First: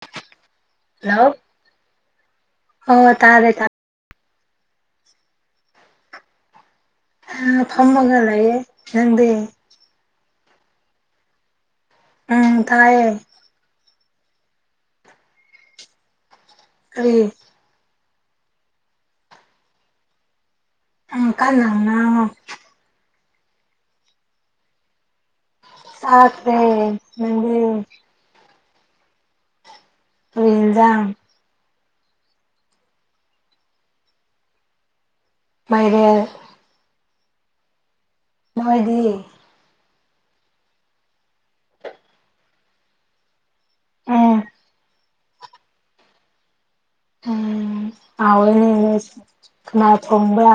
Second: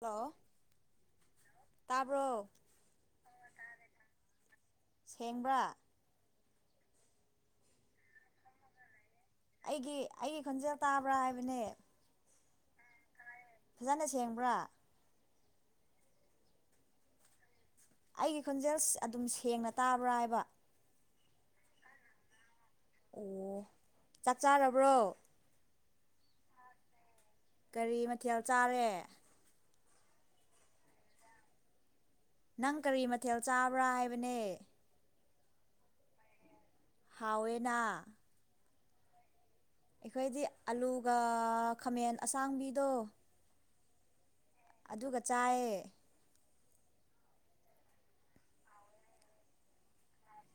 Hello hello ꯇꯥꯕ꯭ꯔꯣ ꯑꯣ ꯇꯥꯔꯦ ꯇꯥꯔꯦ ꯁꯦꯡꯕ꯭ꯔꯥ ꯍꯥ ꯐꯥꯝꯃꯒ ꯂꯩꯌꯦ ꯅꯪꯗꯤ ꯑꯩꯒꯤ ꯑꯩꯒꯤ ꯈꯣꯟꯖꯦꯜ ꯇꯥꯕ꯭ꯔꯥ ꯍꯥꯏꯕꯅꯦ ꯎꯝ ꯇꯥꯏꯌꯦ ꯐꯖꯅ ꯁꯦꯡꯕ꯭ꯔꯥ ꯀꯔꯤ ꯑꯩꯒꯤ ꯈꯣꯟꯖꯦꯜ ꯑꯗꯨꯝ ꯁꯦꯡꯅ ꯇꯥꯕ꯭ꯔꯥ ꯍꯥꯏꯕ ꯎꯝ ꯀꯟꯅ ꯉꯥꯡꯉꯣ ꯑꯣ ꯆꯥꯛ ꯆꯥꯔꯕ꯭ꯔꯣ ꯆꯥꯈꯔꯦ ꯂꯣꯏꯔꯦ [unintelligible] ꯊꯦꯜ ꯆꯥꯔꯦ ꯀꯔꯤ ꯏꯟꯖꯥꯡ ꯅꯪ ꯀꯔꯤ ꯃꯊꯦꯜ ꯆꯥꯕ꯭ꯔꯥ ꯍꯥꯏꯕꯅꯦ ꯃꯥꯏꯔꯦꯜ ꯍꯥꯎꯋꯦꯅꯥ ꯅꯣꯏꯗꯤ ꯑꯩꯈꯣꯏꯗꯤ ꯑꯂꯨꯒ ꯈꯥꯃꯦꯟ ꯑꯁꯥꯡꯕꯤꯗꯣ ꯎꯝ ꯑꯗꯨꯒ ꯆꯥꯏꯌꯦ ꯎꯝ ꯍꯥꯎꯌꯦꯅꯦ ꯀꯥꯅꯥ ꯊꯣꯡꯕ꯭ꯔ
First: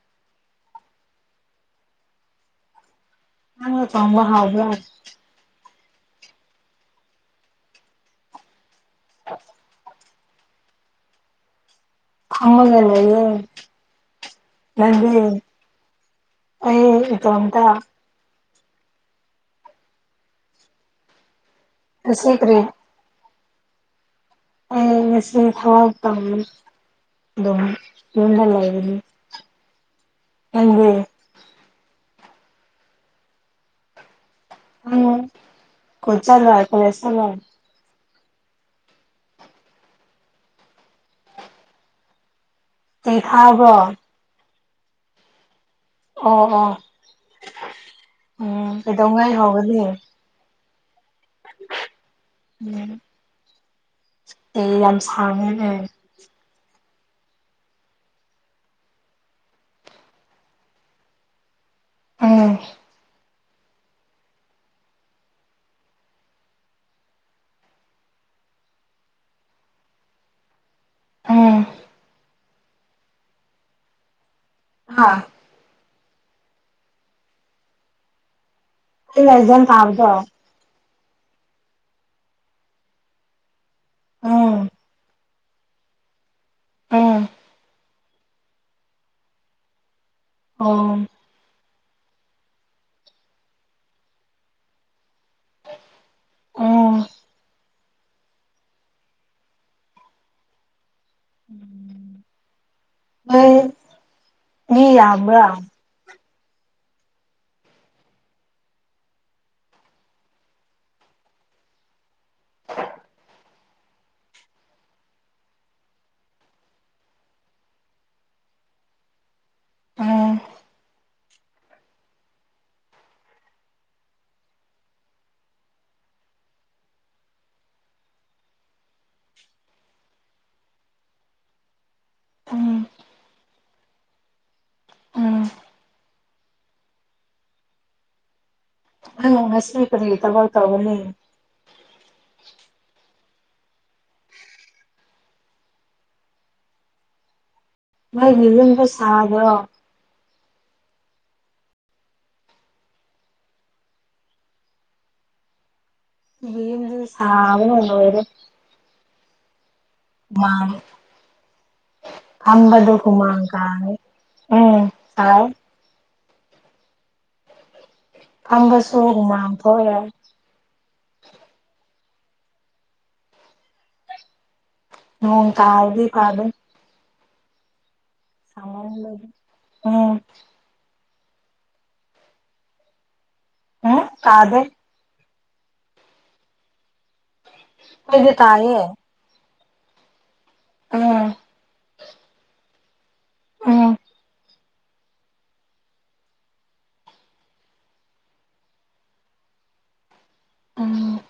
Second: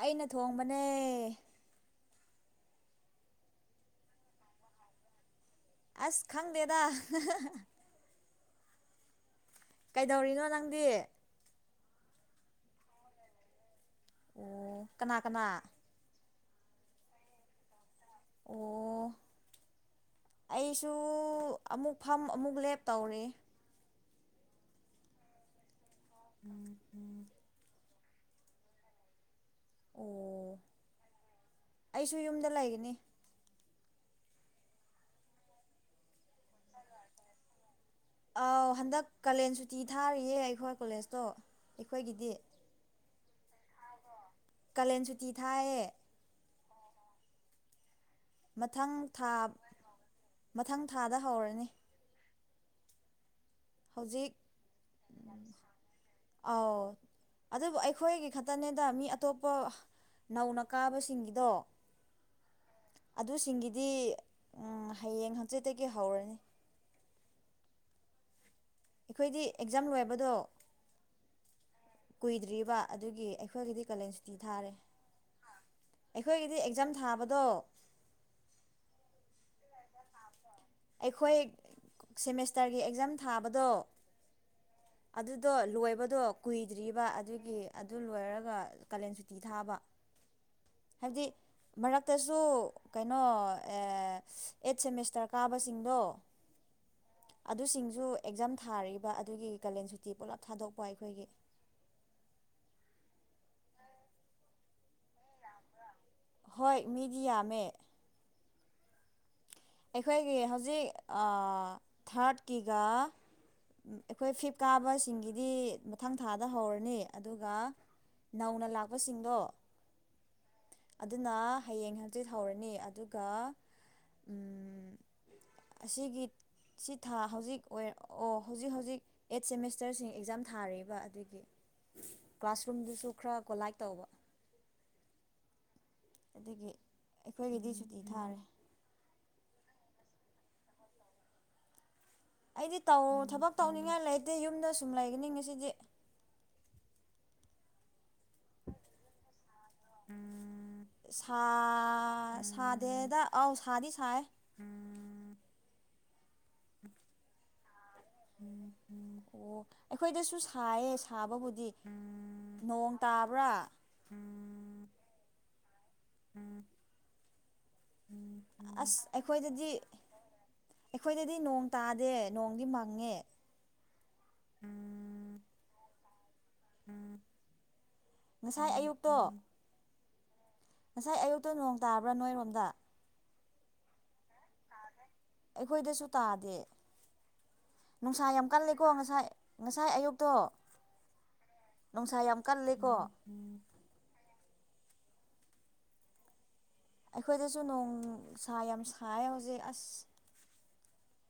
ꯑꯩꯅ ꯊꯣꯡꯕꯅꯦ ꯅꯪꯅ ꯊꯣꯡꯕ ꯍꯥꯎꯕ꯭ꯔꯥ ꯑꯁ ꯈꯪꯗꯦꯗ [inaudible] ꯀꯩꯗꯧꯔꯤꯅꯣ ꯅꯪꯗꯤ ꯐꯝꯃꯥꯒꯥ ꯂꯩꯌꯦ ꯑꯣ ꯅꯪꯗꯤ ꯀꯅꯥ ꯀꯅꯥ ꯑꯩ ꯏꯇꫭꯝꯇ ꯑꯣ ꯑꯩꯁꯨ ꯑꯃꯨꯛ ꯐꯝ ꯉꯁꯤ ꯑꯃꯨꯛ ꯀꯔꯤ ꯂꯦꯞ ꯇꯧꯔꯤ ꯑꯩ ꯉꯁꯤ ꯊꯋꯥꯏ ꯑꯗꯨꯝ ꯌꯨꯝꯗ ꯂꯩꯒꯅꯤ ꯑꯣ ꯑꯩꯁꯨ ꯌꯨꯝꯗ ꯂꯩꯒꯅꯤ [unintelligible] ꯑꯥꯎ ꯍꯟꯗꯛ ꯀꯥꯂꯦꯟ ꯁꯨꯇꯤ ꯊꯥꯔꯤꯌꯦ ꯑꯩꯈꯣꯏ ꯀꯣꯂꯦꯖꯇꯣ ꯑꯩꯈꯣꯏꯒꯤꯗꯤ ꯀꯩ ꯊꯥꯕ꯭ꯔꯣ ꯀꯥꯂꯦꯟ ꯁꯨꯇꯤ ꯊꯥꯏꯌꯦ ꯑꯣ ꯑꯣ ꯎꯝ ꯃꯊꯪ ꯊꯥ ꯀꯩꯗꯧꯉꯩꯍꯎꯒꯅꯤ ꯃꯊꯪ ꯊꯥꯗ ꯍꯧꯔꯅꯤ ꯎꯝ ꯍꯧꯖꯤꯛ ꯇꯤ ꯌꯥꯝ ꯎꯝ ꯁꯥꯡꯉꯦꯅꯦ ꯑꯥꯎ ꯑꯗꯨꯕꯨ ꯑꯩꯈꯣꯏꯒꯤ ꯈꯛꯇꯅꯦꯗ ꯃꯤ ꯑꯇꯣꯞꯄ ꯅꯧꯅ ꯀꯥꯕꯁꯤꯡꯒꯤꯗꯣ ꯑꯝ ꯑꯗꯨꯁꯤꯡꯒꯤꯗꯤ ꯎꯝ ꯍꯌꯦꯡ ꯍꯪꯆꯤꯠꯇꯒꯤ ꯍꯧꯔꯅꯤ ꯑꯩꯈꯣꯏꯗꯤ ꯑꯦꯛꯖꯥꯝ ꯂꯣꯏꯕꯗꯣ ꯎꯝ ꯀꯨꯏꯗ꯭ꯔꯤꯕ ꯑꯗꯨꯒꯤ ꯑꯩꯈꯣꯏꯒꯤꯗꯤ ꯀꯥꯂꯦꯟ ꯁꯨꯇꯤ ꯊꯥꯔꯦ ꯍꯥꯥ ꯑꯩꯈꯣꯏꯒꯤꯗꯤ ꯑꯦꯛꯖꯥꯝ ꯊꯥꯕꯗꯣ [unintelligible] ꯑꯦꯛꯖꯥꯝ ꯊꯥꯕꯗꯣ ꯑꯩꯈꯣꯏ ꯁꯦꯃꯤꯁꯇꯔꯒꯤ ꯑꯦꯛꯖꯥꯝ ꯊꯥꯕꯗꯣ ꯎꯝ ꯑꯗꯨꯗꯣ ꯂꯣꯏꯕꯗꯣ ꯀꯨꯏꯗ꯭ꯔꯤꯕ ꯎꯝ ꯑꯗꯨꯒꯤ ꯑꯠ ꯗꯨ ꯂꯣꯏꯔꯒ ꯀꯥꯂꯦꯟ ꯁꯨꯇꯤ ꯊꯥꯕ ꯑꯣ ꯍꯥꯏꯕꯗꯤ ꯃꯔꯛꯇꯁꯨ ꯀꯩꯅꯣ ꯑꯦ ꯑꯦꯠ ꯁꯦꯃꯤꯁꯇꯔ ꯀꯥꯕꯁꯤꯡꯗꯣ ꯎꯝ ꯑꯗꯨꯁꯤꯡꯖꯨ ꯑꯦꯛꯖꯥꯝ ꯊꯥꯔꯤꯕ ꯑꯗꯨꯒꯤ ꯀꯥꯂꯦꯟ ꯁꯨꯇꯤ ꯄꯨꯂꯞ ꯊꯥꯗꯣꯛꯄ ꯑꯩꯈꯣꯏꯒꯤ ꯅꯣꯏ ꯃꯤ ꯌꯥꯝꯕ꯭ꯔꯥ ꯍꯣꯏ ꯃꯤꯗꯤ ꯌꯥꯝ‌ꯃꯦ ꯑꯩꯈꯣꯏꯒꯤ ꯍꯧꯖꯤꯛ ꯑ ꯊꯥ꯭ꯔꯠꯀꯤꯒ ꯑꯩꯈꯣꯏ ꯐꯤꯞ ꯀꯥꯕꯁꯤꯡꯒꯤꯗꯤ ꯃꯊꯪ ꯊꯥꯗ ꯍꯧꯔꯅꯤ ꯑꯗꯨꯒ ꯅꯧꯅ ꯂꯥꯛꯄꯁꯤꯡꯗꯣ ꯎꯝ ꯑꯗꯨꯅ ꯍꯌꯦꯡ ꯍꯪꯆꯤꯠ ꯍꯧꯔꯅꯤ ꯑꯗꯨꯒ ꯎꯝ ꯑꯁꯤꯒꯤ ꯁꯤ ꯊꯥ ꯍꯧꯖꯤꯛ ꯑꯣꯏ ꯑꯣ ꯍꯧꯖꯤꯛ ꯍꯧꯖꯤꯛ ꯑꯦꯠ ꯁꯦꯃꯤꯁꯇꯔꯁꯤꯡ ꯑꯦꯛꯖꯥꯝ ꯊꯥꯔꯤꯕ ꯑꯗꯨꯒꯤ ꯎꯝ ꯀ꯭ꯂꯥꯁꯔꯨꯝꯗꯨꯁꯨ ꯈꯔ ꯀꯣꯂꯥꯏ ꯇꯧꯕ ꯎꯝ ꯑꯗꯨꯒꯤ ꯑꯩꯈꯣꯏꯒꯤꯗꯤ ꯁꯨꯇꯤ ꯊꯥꯔꯦ ꯍꯪ ꯉꯁꯤ ꯀꯔꯤ ꯊꯕꯛ ꯇꯧꯒꯅꯤ ꯑꯩꯗꯤ ꯇꯧ ꯊꯕꯛ ꯇꯧꯅꯤꯡꯉꯥꯏ ꯂꯩꯇꯦ ꯌꯨꯝꯗ ꯁꯨꯝ ꯂꯩꯒꯅꯤ ꯉꯁꯤꯗꯤ [inaudible] ꯅꯣꯏꯒꯤ ꯌꯨꯝꯖꯨ ꯁꯥꯕ꯭ꯔꯣ ꯁꯥ ꯁꯥꯗꯦꯗ ꯑꯥꯎ ꯁꯥꯗꯤ ꯁꯥꯏ ꯑꯈꯣꯏꯒꯤ ꯌꯨꯝꯖꯨ ꯁꯥꯕꯅ ꯂꯣꯏꯔꯦ ꯑꯣ ꯑꯩꯈꯣꯏꯗꯁꯨ ꯍꯨꯃꯥꯡ ꯁꯥꯏꯌꯦ ꯁꯥꯕꯕꯨꯗꯤ ꯐꯝꯕꯗꯣ ꯅꯣꯡ ꯍꯨꯃꯥꯡ ꯇꯥꯕ꯭ꯔꯥ ꯀꯥꯡꯉꯦ ꯎꯝ ꯇꯥꯏ ꯐꯝꯕꯁꯨ ꯑꯁ ꯍꯨꯃꯥꯡ ꯑꯩꯈꯣꯏꯗꯗꯤ ꯊꯣꯛꯑꯦ ꯑꯩꯈꯣꯏꯗꯗꯤ ꯅꯣꯡ ꯇꯥꯗꯦ ꯅꯣꯡꯗꯤ ꯃꯪꯉꯦ ꯅꯣꯡ ꯇꯥꯔꯗꯤ ꯐꯅꯤ ꯎꯝ [unintelligible] ꯉꯁꯥꯏ ꯑꯌꯨꯛꯇ ꯅꯣꯡ ꯇꯥꯕ꯭ꯔꯥ ꯅꯣꯏꯔꯣꯝꯗ ꯍꯨꯡ ꯇꯥꯗꯦ ꯇꯥꯗꯦ ꯑꯩꯈꯣꯏꯗꯁꯨ ꯇꯥꯗꯦ ꯅꯨꯡꯁꯥ ꯑꯩꯈꯣꯏꯗꯤ ꯌꯥꯝ ꯇꯥꯏꯌꯦ ꯀꯜꯂꯦꯀꯣ ꯉꯁꯥꯏ ꯉꯁꯥꯏ ꯑꯌꯨꯛꯇꯣ ꯎꯝ ꯅꯨꯡꯁꯥ ꯌꯥꯝ ꯀꯜꯂꯤꯀꯣ ꯎꯪ ꯑꯩꯈꯣꯏꯗꯁꯨ ꯅꯣꯡ ꯁꯥ ꯌꯥꯝ ꯁꯥꯏ ꯍꯧꯖꯤꯛ ꯑꯥꯁ INAUDIBLE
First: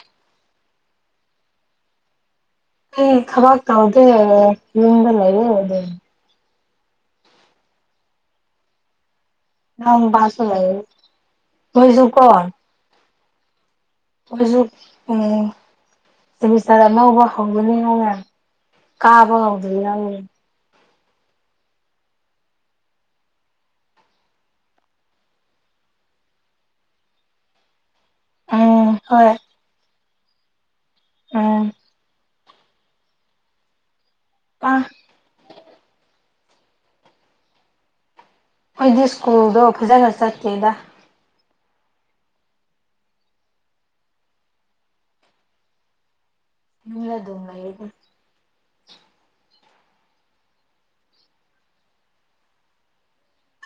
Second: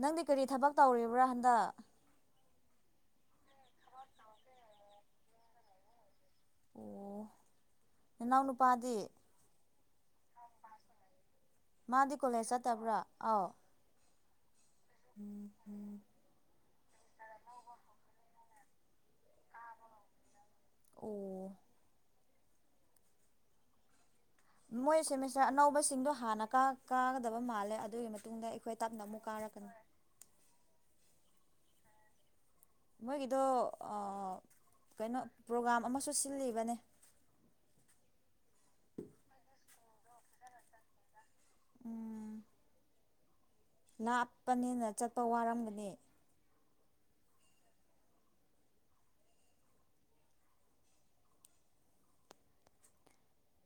ꯅꯪꯗꯤ ꯀꯔꯤ ꯊꯕꯛ ꯇꯧꯔꯤꯕ꯭ꯔꯥ ꯍꯟꯗꯛ ꯑꯩꯗꯤ ꯊꯕꯥꯛ ꯇꯧꯗꯦꯑꯦ ꯌꯨꯝꯗ ꯂꯩꯌꯦ ꯑꯣꯑꯣ ꯅꯅꯥꯎ ꯅꯨꯄꯥꯗꯤ ꯏꯅꯥꯎꯅꯨꯄꯥꯁꯨ ꯂꯩꯌꯦ ꯃꯣꯏꯖꯨ ꯀꯣ ꯇꯥꯕ꯭ꯔꯥ ꯑꯥꯎ ꯃꯣꯏꯖꯨ ꯎꯝ ꯁꯦꯃꯤꯁꯇꯔ ꯑꯅꯧꯕ ꯍꯧꯕꯅꯤꯅꯅꯦ ꯀꯥꯕ ꯍꯧꯗ꯭ꯔꯤ ꯋꯥꯠꯂꯤ ꯑꯣꯑꯣ ꯃꯣꯏ ꯁꯦꯃꯤꯁꯇꯔ ꯑꯅꯧꯕꯁꯤꯡꯗꯣ ꯍꯥꯟꯅ ꯀꯥ ꯀꯥꯒꯗꯕ ꯃꯥꯜꯂꯦ ꯑꯗꯨꯒꯤꯅꯦ ꯇꯨꯡꯗ ꯑꯩꯈꯣꯏ ꯎꯝ ꯇꯞꯅ ꯑꯃꯨꯛ ꯍꯣꯏ ꯀꯥꯔꯛꯀꯅꯤ INAUDIBLE ꯃꯣꯏꯒꯤꯗꯣ ꯑꯥꯑ INAUDIBLE ꯀꯩꯅꯣꯄ꯭ꯔꯣꯒꯥꯝ ꯑꯃꯁꯨ ꯁꯤꯜꯂꯤꯕꯅꯦ ꯑꯩꯈꯣꯏꯗꯤ ꯁ꯭ꯀꯨꯜꯗꯣ ꯐꯖꯅ ꯆꯠꯇꯦꯗ ꯎꯝ ꯂꯥꯞꯄꯅꯤꯅ ꯆꯠꯄ ꯋꯥꯔꯝꯒꯅꯤ ꯌꯨꯝꯗ ꯑꯗꯨꯝ ꯂꯩꯔꯦꯗ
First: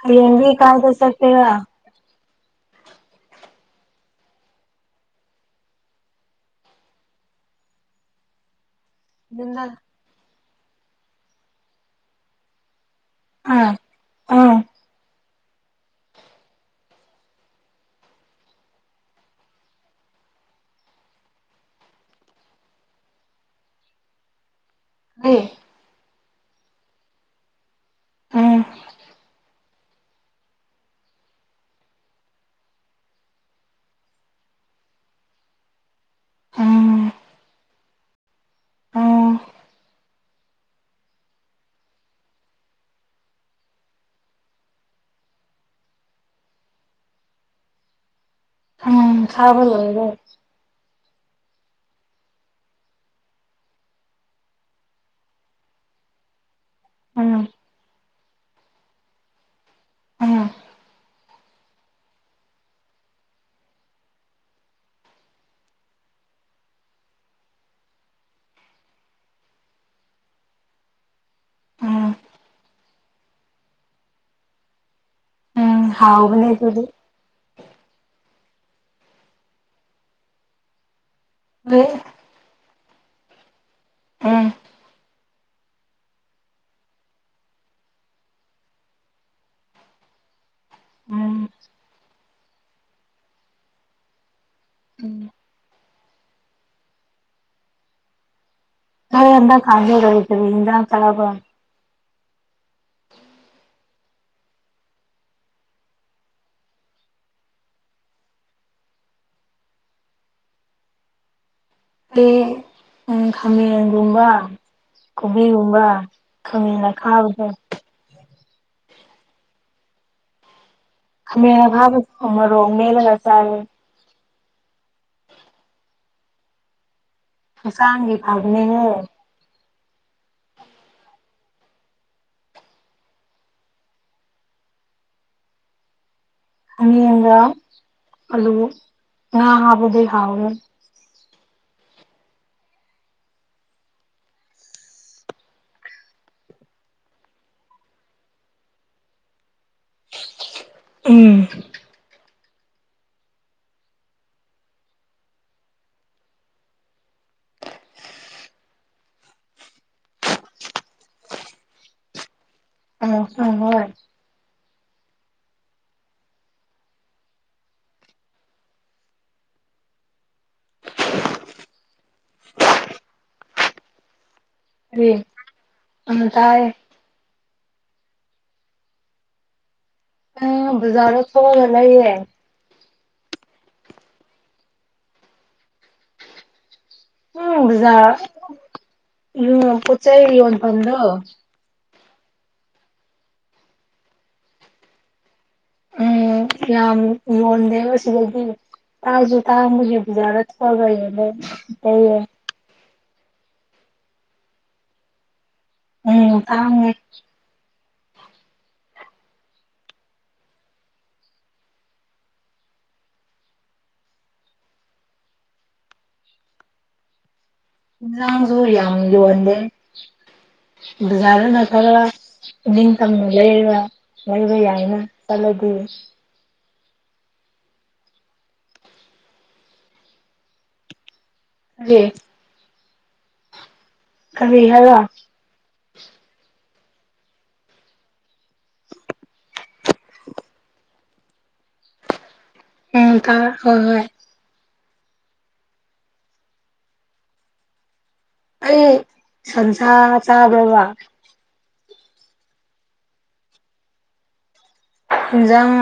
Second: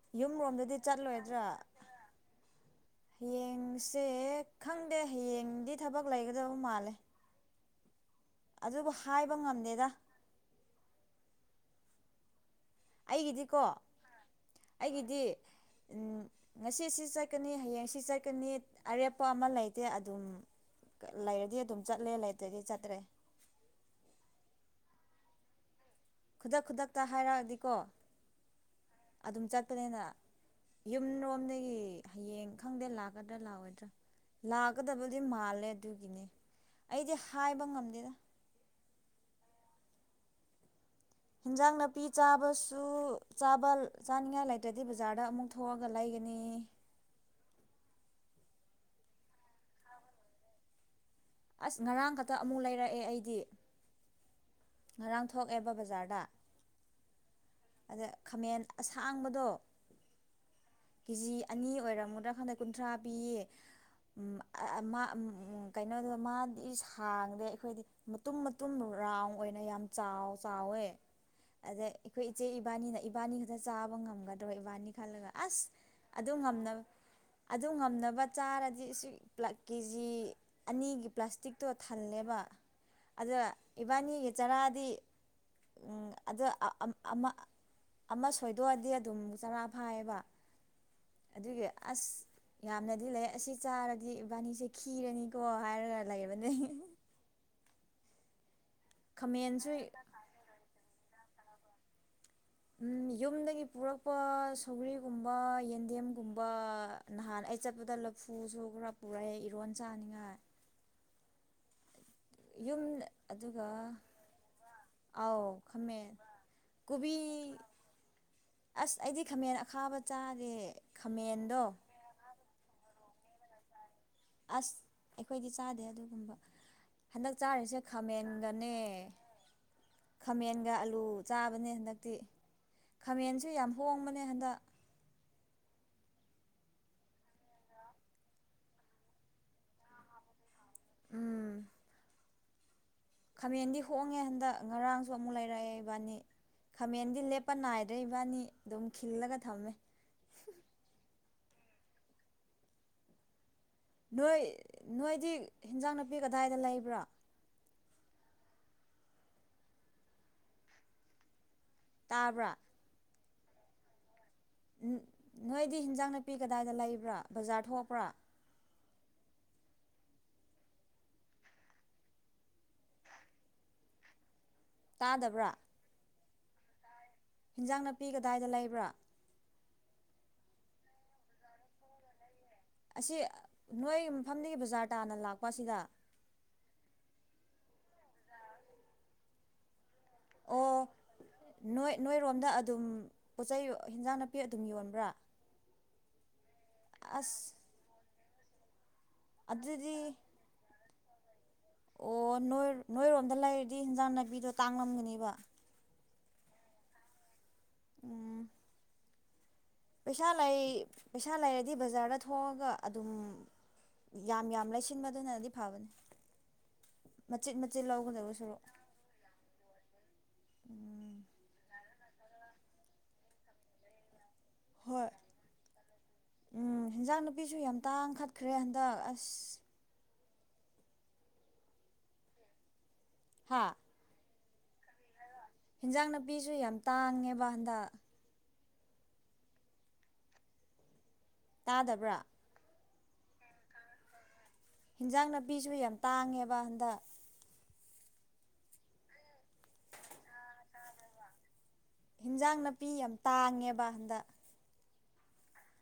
ꯍꯌꯦꯡꯗꯤ ꯌꯨꯝꯔꯣꯝꯗꯗꯤ ꯀꯥꯏꯗ ꯆꯠꯂꯣꯏꯗ꯭ꯔꯥ ꯆꯠꯀꯦꯔꯥ ꯍꯌꯦꯡ ꯁꯦ ꯈꯪꯗꯦ ꯍꯌꯦꯡꯗꯤ ꯊꯕꯛ ꯂꯩꯒꯗꯕ ꯃꯥꯜꯂꯦ ꯑꯗꯨꯕꯨ ꯍꯥꯏꯕ ꯑꯥ ꯑꯥ ꯉꯝꯗꯦꯗ ꯑꯩꯒꯤꯗꯤꯀꯣ ꯑꯩꯒꯤꯗꯤ ꯎꯪ ꯉꯁꯤ ꯁꯤ ꯆꯠꯀꯅꯤ ꯍꯌꯦꯡ ꯁꯤ ꯆꯠꯀꯅꯤ ꯑꯔꯦꯞꯄ ꯑꯃ ꯂꯩꯇꯦ ꯑꯗꯨꯝ ꯂꯩꯔꯗꯤ ꯑꯗꯨꯝ ꯆꯠꯂꯦ ꯂꯩꯇ꯭ꯔꯗꯤ ꯆꯠꯇ꯭ꯔꯦ INAUDIBLE ꯈꯨꯗꯛ- ꯈꯨꯗꯛꯇ ꯍꯥꯏꯔꯛꯑꯗꯤꯀꯣ ꯑꯗꯨꯝ ꯆꯠꯄꯅꯤꯅ ꯌꯨꯝꯔꯣꯝꯗꯒꯤ ꯍꯌꯦꯡ ꯈꯪꯗꯦ ꯂꯥꯛꯀꯗ꯭ꯔꯥ- ꯂꯥꯛꯑꯣꯏꯗ꯭ꯔꯥ ꯂꯥꯛꯀꯗꯕꯗꯤ ꯃꯥꯜꯂꯦ ꯑꯗꯨꯒꯤꯅꯦ ꯎꯝ ꯎꯝ ꯑꯩꯗꯤ ꯍꯥꯏꯕ ꯉꯝꯗꯦꯗ INAUDIBLE ꯍꯤꯟꯖꯥꯡ ꯅꯥꯄꯤ ꯆꯥꯕꯁꯨ ꯆꯥꯕ ꯆꯥꯅꯤꯉꯥꯏ ꯂꯩꯇ꯭ꯔꯗꯤ ꯕꯖꯥꯔꯗ ꯑꯃꯨꯛ ꯊꯣꯛꯑꯒ ꯂꯩꯒꯅꯤ UNINTELLIGIBLE ꯑꯁ ꯉꯔꯥꯡ ꯈꯛꯇ ꯑꯃꯨꯛ ꯂꯩꯔꯛꯑꯦ ꯑꯩꯗꯤ ꯉꯔꯥꯡ ꯊꯣꯛꯑꯦꯕ ꯕꯖꯥꯔꯗ ꯎꯪ ꯈꯥꯃꯦꯟ ꯑꯁꯥꯡꯕꯗꯣ ꯎꯝ ꯀꯦꯖꯤ ꯑꯅꯤ ꯑꯣꯏꯔꯝꯒꯗ꯭ꯔꯥ ꯈꯪꯗꯦ ꯀꯨꯟꯊ꯭ꯔꯥ ꯄꯤꯌꯦ ꯑꯝ ꯑꯥ ꯃꯥꯑꯥ ꯀꯩꯅꯣꯗꯣ ꯃꯥꯗꯤ ꯁꯥꯡꯗꯦ ꯑꯩꯈꯣꯏꯗꯤ ꯃꯇꯨꯝ ꯃꯇꯨꯝ ꯔꯥꯎꯟ ꯑꯣꯏꯅ ꯌꯥꯝ ꯆꯥꯎ ꯆꯥꯎꯋꯦ ꯑꯗꯩ ꯎꯝ ꯑꯩꯈꯣꯏ ꯏꯆꯦ ꯏꯕꯥꯅꯤꯅ ꯏꯕꯥꯅꯤ ꯈꯛꯇ ꯆꯥꯕ ꯉꯝꯒꯗ꯭ꯕ ꯏꯕꯥꯅꯤ ꯈꯜꯂꯒ ꯑꯥꯁ ꯎꯝ ꯑꯗꯨ ꯍꯥꯎꯕꯅꯦ ꯉꯝꯅꯕ ꯑꯗꯨꯗꯤ ꯑꯗꯨ ꯉꯝꯅꯕ ꯆꯥꯔꯗꯤ ꯁꯤꯄꯂꯥ ꯀꯦꯖꯤ ꯑꯅꯤꯒꯤ ꯫ ꯄ꯭ꯂꯥꯁꯇꯤꯛꯇꯣ ꯊꯜꯂꯦꯕ ꯑꯗꯣ ꯏꯕꯥꯅꯤꯒꯤ ꯎꯝ ꯆꯔꯥꯗꯤ ꯫ ꯎꯝ ꯑꯗ ꯑ ꯑꯝ ꯑꯃ ꯑꯃ ꯁꯣꯏꯗꯣꯛꯑꯗꯤ ꯑꯗꯨꯝ ꯆꯔꯥ ꯐꯥꯏꯌꯦꯕ ꯫ ꯎꯝ ꯑꯗꯨꯒꯤ ꯑꯁ ꯫ ꯌꯥꯝꯅꯗꯤ ꯂꯩꯌꯦ ꯑꯁꯤ ꯆꯥꯔꯗꯤ ꯏꯕꯥꯅꯤꯁꯦ ꯎꯝ ꯈꯤꯔꯅꯤꯀꯣ ꯍꯥꯏꯔꯒ ꯂꯩꯕꯅꯦ ꯫ ꯅꯣꯏ ꯍꯟꯗꯛ ꯈꯥꯃꯦꯟꯁꯨ ꯀꯥꯟꯖꯦ [unintelligible] ꯔꯤ ꯀꯔꯤ ꯏꯟꯖꯥꯡ ꯆꯥꯕꯔ꯭ꯥ ꯫ ꯎꯝ ꯌꯨꯝꯗꯒꯤ ꯄꯨꯔꯛꯄ ꯁꯧꯒ꯭ꯔꯤꯒꯨꯝꯕ ꯌꯦꯟꯗꯦꯝꯒꯨꯝꯕ ꯫ ꯅꯍꯥꯟ ꯑꯩ ꯆꯠꯄꯗ ꯂꯐꯨꯁꯨ ꯈꯔ ꯄꯨꯔꯛꯑꯦ ꯏꯔꯣꯟ ꯆꯥꯅꯤꯡꯉꯥꯏ꯫ ꯂꯦ ꯌꯨꯝ ꯎꯝ ꯑꯗꯨꯒ ꯈꯃꯦꯟꯒꯨꯝꯕ ꯫ ꯀꯨꯕꯤ ꯑꯥꯎ ꯒꯨꯝꯕ ꯈꯥꯃꯦꯟ ꯈꯃꯦꯟ ꯀꯣꯕꯤ ꯑꯈꯥꯕꯗꯣ ꯫ ꯑꯁ ꯑꯩꯗꯤ ꯈꯥꯃꯦꯟ ꯑꯈꯥꯕ ꯆꯥꯗꯦ꯫ ꯈꯃꯦꯟ ꯈꯥꯃꯦꯟꯗꯣ ꯑꯈꯥꯕ ꯎꯝ ꯃꯣꯔꯣꯛ ꯃꯦꯠꯂꯒ ꯆꯥꯏꯌꯦ ꯫ ꯑꯁ ꯑꯩꯈꯣꯏꯗꯤ ꯆꯥꯗꯦ ꯑꯗꯨꯒꯨꯝꯕ ꯫ ꯍꯟꯗꯛ ꯆꯥꯔꯤꯁꯦ ꯍꯛꯆꯥꯡꯒꯤ ꯈꯥꯃꯦꯟꯒꯅꯦ ꯐꯕꯅꯦꯍꯦ ꯫ ꯈꯥꯃꯦꯟꯒ ꯑꯂꯨ ꯆꯥꯕꯅꯦ ꯍꯟꯗꯛꯇꯤ ꯈꯥꯃꯦꯟꯁꯨ ꯌꯥꯝ ꯍꯣꯡꯕꯅꯦ ꯍꯟꯗꯛ ꯫ ꯈꯃꯦꯟꯒ ꯑꯂꯨ ꯉꯥ ꯍꯥꯞꯕꯗꯤ ꯍꯥꯎꯋꯦ ꯫ ꯎꯝ ꯈꯥꯃꯦꯟꯗꯤ ꯍꯣꯡꯉꯦ ꯍꯟꯗꯛ ꯉꯔꯥꯡꯁꯨ ꯑꯃꯨꯛ ꯂꯩꯔꯛꯑꯦ ꯏꯕꯥꯅꯤ꯫ ꯈꯥꯃꯦꯟꯗꯤ ꯂꯦꯞꯄ ꯅꯥꯏꯗ꯭ꯔꯦ ꯏꯕꯥꯅꯤ ꯗꯨꯝ ꯈꯤꯜꯂꯒ ꯊꯝꯃꯦ꯫ ꯎꯝ ꯅꯣꯏ ꯅꯣꯏꯗꯤ ꯍꯤꯟꯖꯥꯡ ꯅꯥꯄꯤ ꯀꯗꯥꯏꯗ ꯂꯩꯕ꯭ꯔꯥ ꯫ ꯇꯥꯕ꯭ꯔꯥ ꯫ ꯑꯥ ꯍ ꯍꯣꯏ ꯫ ꯅꯣꯏꯗꯤ ꯍꯤꯟꯖꯥꯡ ꯅꯥꯄꯤ ꯀꯗꯥꯏꯗ ꯂꯩꯕ꯭ꯔꯥ ꯕꯖꯥꯔ ꯊꯣꯛꯄ꯭ꯔꯥ ꯫ ꯔꯤ ꯇꯥꯗꯕ꯭ꯔꯥ ꯎꯝ ꯇꯥꯏꯌꯦ ꯫ ꯍꯤꯟꯖꯥꯡ ꯅꯥꯄꯤ ꯀꯗꯥꯏꯗ ꯂꯩꯕ꯭ꯔꯥ ꯫ ꯑ ꯕꯖꯥꯔꯗ ꯊꯣꯛꯑꯒ ꯂꯩꯌꯦ ꯫ ꯑꯁꯤ ꯅꯣꯏ ꯃꯐꯝꯗꯒꯤ ꯕꯖꯥꯔ ꯇꯥꯟꯅ ꯂꯥꯛꯄ ꯑꯁꯤꯗ ꯫ ꯍꯨꯝ ꯕꯖꯥꯔ ꯄꯣꯠꯆꯩ ꯑꯣ ꯌꯣꯟꯐꯝꯗꯣ ꯫ ꯅꯣꯏ ꯅꯣꯏꯔꯣꯝꯗ ꯑꯗꯨꯝ ꯄꯣꯠ ꯆꯩꯩ ꯍꯤꯟꯖꯥꯡ ꯅꯥꯄꯤ ꯑꯗꯨꯝ ꯌꯣꯟꯕ꯭ꯔꯥ ꯫ ꯎꯝ ꯌꯥꯝ ꯑꯁ ꯌꯣꯟꯗꯦꯕ ꯁꯤꯗꯗꯤ ꯇꯥꯡꯁꯨ ꯇꯥꯡꯕꯒꯤ ꯑꯗꯨꯗꯤ ꯕꯖꯥꯔ [unintelligible] ꯑꯣ ꯅꯣꯏ ꯅꯣꯏꯔꯣꯝꯗ ꯂꯩꯔꯗꯤ ꯏꯟꯖꯥꯡ ꯅꯥꯄꯤꯗꯣ ꯇꯥꯡꯂꯝꯒꯅꯦꯕ꯫ ꯎꯝ ꯇꯥꯡꯉꯦ꯫ ꯎꯝ ꯄꯩꯁꯥ ꯂꯩ ꯄꯩꯁꯥ ꯂꯩꯔꯗꯤ ꯕꯖꯥꯔꯗ ꯊꯣꯛꯑꯒ ꯑꯗꯨꯝ꯫ ꯌꯥꯝ ꯌꯥꯝ ꯂꯩꯁꯤꯟꯕꯗꯨꯅꯗꯤ ꯐꯕꯅꯤ꯫ ꯃꯆꯤꯠ ꯃꯆꯤꯠ ꯏꯟꯖꯥꯡꯖꯨ ꯁꯔꯨꯛ ꯌꯥꯝ ꯌꯣꯟꯗꯦ ꯫ ꯕꯖꯥꯔꯗꯅ [unintelligible] ꯈꯔꯒ ꯏꯅꯤꯡꯇꯝꯅ ꯂꯩꯔꯒ ꯂꯩꯕ ꯌꯥꯏ꯫ ꯌꯥꯏꯅ ꯍꯣꯏ ꯆꯂꯗꯤ꯫ ꯎꯝ ꯍꯤꯟꯖꯥꯡ ꯅꯥꯄꯤꯁꯨ ꯌꯥꯝ ꯇꯥꯡꯈꯠꯈ꯭ꯔꯦ ꯍꯟꯗꯛ ꯑꯁ ꯫ ꯀꯔꯤ [unintelligible] ꯍꯥꯥ ꯀꯔꯤ ꯍꯥꯏꯔꯥ ꯫ ꯍꯤꯟꯖꯥꯡ ꯅꯥꯄꯤꯁꯨ ꯌꯥꯝ ꯇꯥꯡꯉꯦꯕ ꯍꯟꯗꯛ ꯇꯥꯗꯕ꯭ꯔꯥ ꯎꯝ ꯇꯥ ꯍꯣꯏ ꯍꯣꯏ ꯍꯤꯟꯖꯥꯡ ꯅꯥꯄꯤꯁꯨ ꯌꯥꯝ ꯇꯥꯡꯉꯦꯕ ꯍꯟꯗꯛ ꯑꯩ ꯁꯟꯁꯥ ꯆꯥꯕ꯭ꯔꯕ ꯍꯤꯟꯖꯥꯡ ꯅꯥꯄꯤ ꯌꯥꯝ ꯇꯥꯡꯉꯦꯕ ꯍꯟꯗꯛ ꯍꯤꯟꯖꯥꯡ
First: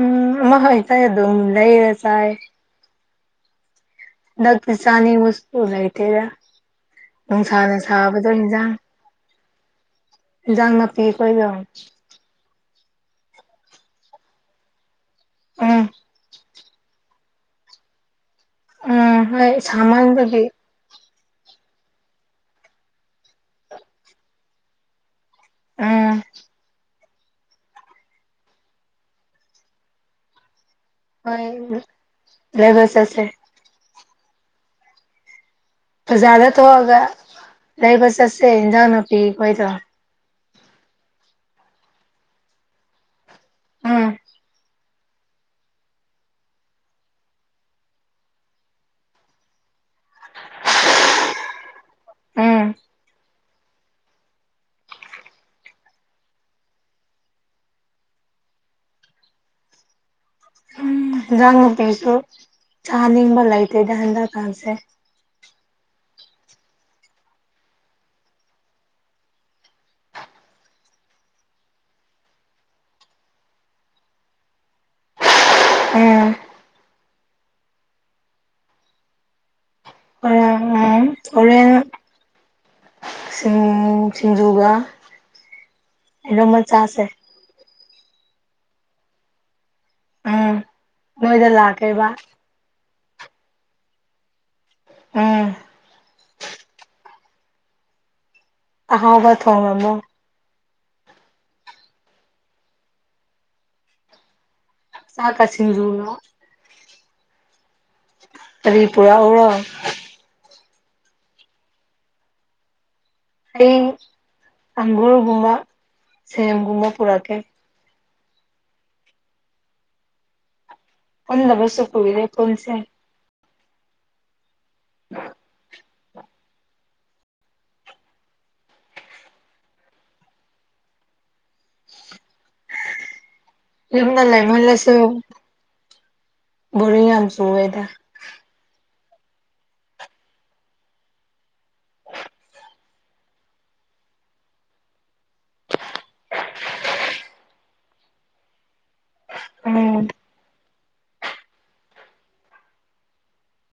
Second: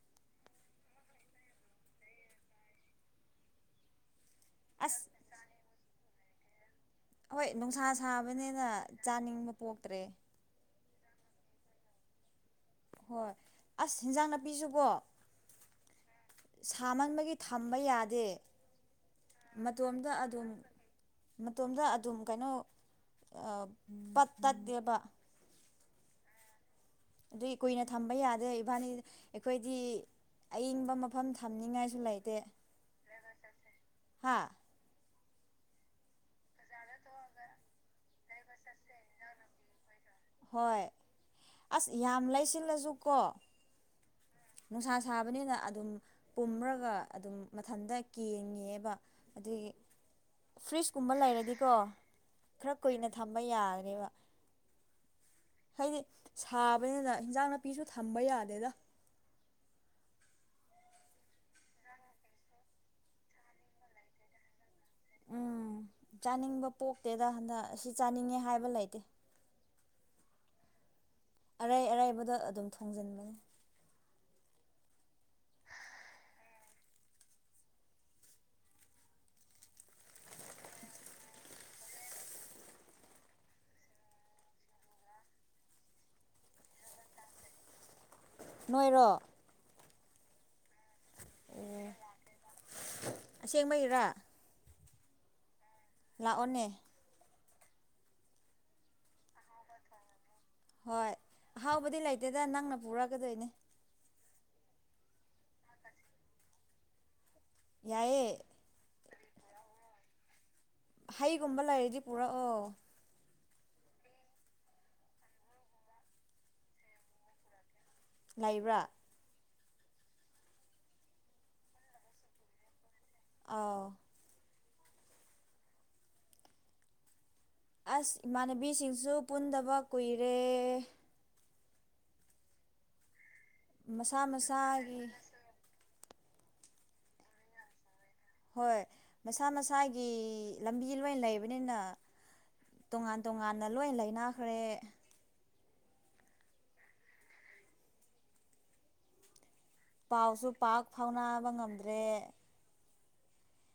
ꯎꯝ ꯑꯃꯥ ꯍꯦꯛꯇ ꯑꯗꯨꯝ ꯂꯩꯔ ꯆꯥ‌ꯏ ꯍꯟꯗꯛꯇꯤ ꯑꯁ ꯆꯥꯅꯤꯡꯕꯁꯨ ꯂꯩꯇꯦꯗ ꯍꯣꯏ ꯅꯨꯡꯁꯥꯅ ꯅꯨꯡꯁꯥ ꯁꯥꯕꯗꯣ ꯁꯥꯕꯅꯤꯅ ꯍꯤꯟꯖꯥꯡ ꯆꯥꯅꯤꯡꯕ ꯄꯣꯛꯇ꯭ꯔꯦ ꯍꯤꯟꯖꯡ ꯅꯄꯤ ꯀꯣꯏꯗꯣ ꯍꯣꯏ ꯑꯁ ꯍꯤꯟꯖꯥꯡ ꯅꯥꯄꯤꯖꯨꯀꯣ ꯎꯝ ꯁꯥꯃꯟꯕꯒꯤ ꯊꯝꯕ ꯌꯥꯗꯦ ꯎꯝ ꯍꯣꯏ ꯃꯇꯣꯝꯗ ꯁꯥꯃꯟꯕꯒꯤ ꯑꯗꯨꯝ ꯃꯇꯣꯝꯗ ꯑꯗꯨꯝ ꯀꯩꯅꯣ ꯄꯠ ꯇꯠꯇꯦꯕ ꯎꯝ ꯑꯗꯨꯏ ꯀꯨꯏꯅ ꯊꯝꯕ ꯌꯥꯗꯦ ꯏꯕꯥꯟꯅꯤ ꯑꯩꯈꯣꯏꯗꯤ ꯑꯏꯪꯕ ꯃꯥ ꯐꯝ ꯍꯣꯏ ꯊꯝꯅꯤꯡꯉꯥꯏꯁꯨ ꯂꯩꯇꯦ ꯂꯩꯕ ꯆꯠꯁꯦ ꯍꯥ ꯕꯖꯥꯔꯗ ꯊꯣꯛꯑꯒ ꯂꯩꯕ ꯆꯠꯁꯦ ꯍꯤꯟꯖꯥꯡ ꯅꯥꯄꯤ ꯈꯣꯏꯗꯣ ꯍꯣꯏ ꯑꯁ ꯌꯥꯝ ꯂꯩꯁꯤꯜꯂꯁꯨ ꯀꯣ ꯎꯝ ꯅꯨꯡꯁꯥ ꯁꯥꯕꯅꯤꯅ ꯑꯗꯨꯝ ꯄꯨꯝꯔꯒ ꯑꯗꯨꯝ ꯃꯊꯟꯗ ꯀꯦꯡꯉꯦꯕ ꯑꯗꯨꯒꯤ ꯐ꯭ꯔꯤꯁ ꯀꯨꯝꯕ ꯂꯩꯔꯗꯤꯀꯣ ꯎꯝ ꯈꯔ ꯀꯨꯏꯅ ꯊꯝꯕ ꯌꯥꯒꯅꯤꯕ ꯍꯥꯏꯗꯤ ꯁꯥꯕꯅꯤꯅ ꯍꯤꯟꯖꯥꯡ ꯅꯥꯄꯤꯁꯨ ꯊꯝꯕ ꯌꯥꯗꯦꯗ ꯍꯤꯟꯖꯥꯡ ꯅꯄꯤꯁꯨ ꯆꯥꯅꯤꯡꯕ ꯂꯩꯇꯦꯗ ꯍꯟꯗꯛ ꯀꯥꯟꯁꯦ ꯎꯝ ꯆꯥꯅꯤꯡꯕ ꯄꯣꯛꯇꯦꯗ ꯍꯟꯗꯛ ꯁꯤ ꯆꯥꯅꯤꯡꯉꯦ ꯍꯥꯏꯕ ꯂꯩꯇꯦ ꯑꯔꯩ ꯑꯔꯩꯕꯗꯣ ꯑꯗꯨꯝ ꯊꯣꯡꯖꯟꯕꯅꯦ ꯎꯝ ꯎꯝ ꯎꯝ ꯍꯣꯔꯦꯟ ꯁꯤꯡ ꯁꯤꯡꯖꯨꯒ ꯏꯔꯣꯝꯕ ꯆꯥꯁꯦ ꯅꯣꯏꯔꯣ ꯎꯝ ꯅꯣꯏꯗ ꯂꯥꯛꯀꯦꯕ ꯑꯁꯦꯡꯕꯒꯤꯔꯥ ꯎꯝ ꯂꯥꯛ ꯑꯣꯅꯦ ꯑꯍꯥꯎꯕ ꯊꯣꯡꯉꯝꯃꯣ ꯍꯣꯏ ꯑꯍꯥꯎꯕꯗꯤ ꯂꯩꯇꯦꯗ ꯅꯪꯅ ꯄꯨꯔꯛꯒꯗꯣꯏꯅꯦ ꯆꯛꯀꯥ ꯁꯤꯡꯖꯨꯔꯣ ꯌꯥꯏꯌꯦ ꯀꯔꯤ ꯄꯨꯔꯥꯛ ꯎꯔꯣ ꯍꯩꯒꯨꯝꯕ ꯂꯩꯔꯗꯤ ꯄꯨꯔꯛꯑꯣ ꯑꯩ ꯑꯪꯒꯨꯔꯒꯨꯝꯕ ꯁꯦꯝꯒꯨꯝꯕ ꯄꯨꯔꯛꯀꯦ ꯂꯩꯕ꯭ꯔꯥ ꯄꯨꯟꯗꯕꯁꯨ ꯀꯨꯏꯔꯦ ꯄꯨꯟꯁꯦ ꯑꯥꯎ [unintelligible] ꯑꯁ ꯏꯃꯥꯟꯅꯕꯤꯁꯤꯡꯁꯨ ꯄꯨꯟꯗꯕ ꯀꯨꯏꯔꯦ ꯃꯁꯥ ꯌꯨꯝꯅ ꯂꯩꯃꯜꯂꯁꯨ ꯃꯁꯥꯒꯤ ꯕꯣꯔꯤꯡ ꯌꯥꯝ ꯆꯨꯋꯦꯗ ꯍꯣꯏ ꯃꯁꯥ ꯃꯁꯥꯒꯤ ꯂꯝꯕꯤ ꯂꯣꯏꯅꯥ ꯂꯩꯕꯅꯤꯅ ꯇꯣꯉꯥꯟ ꯇꯣꯉꯥꯟꯅ ꯂꯣꯏ ꯂꯩꯅꯈ꯭ꯔꯦ ꯎꯝ ꯄꯥꯎꯁꯨ ꯄꯥꯛ ꯐꯥꯎꯅꯕ ꯉꯝꯗ꯭ꯔꯦ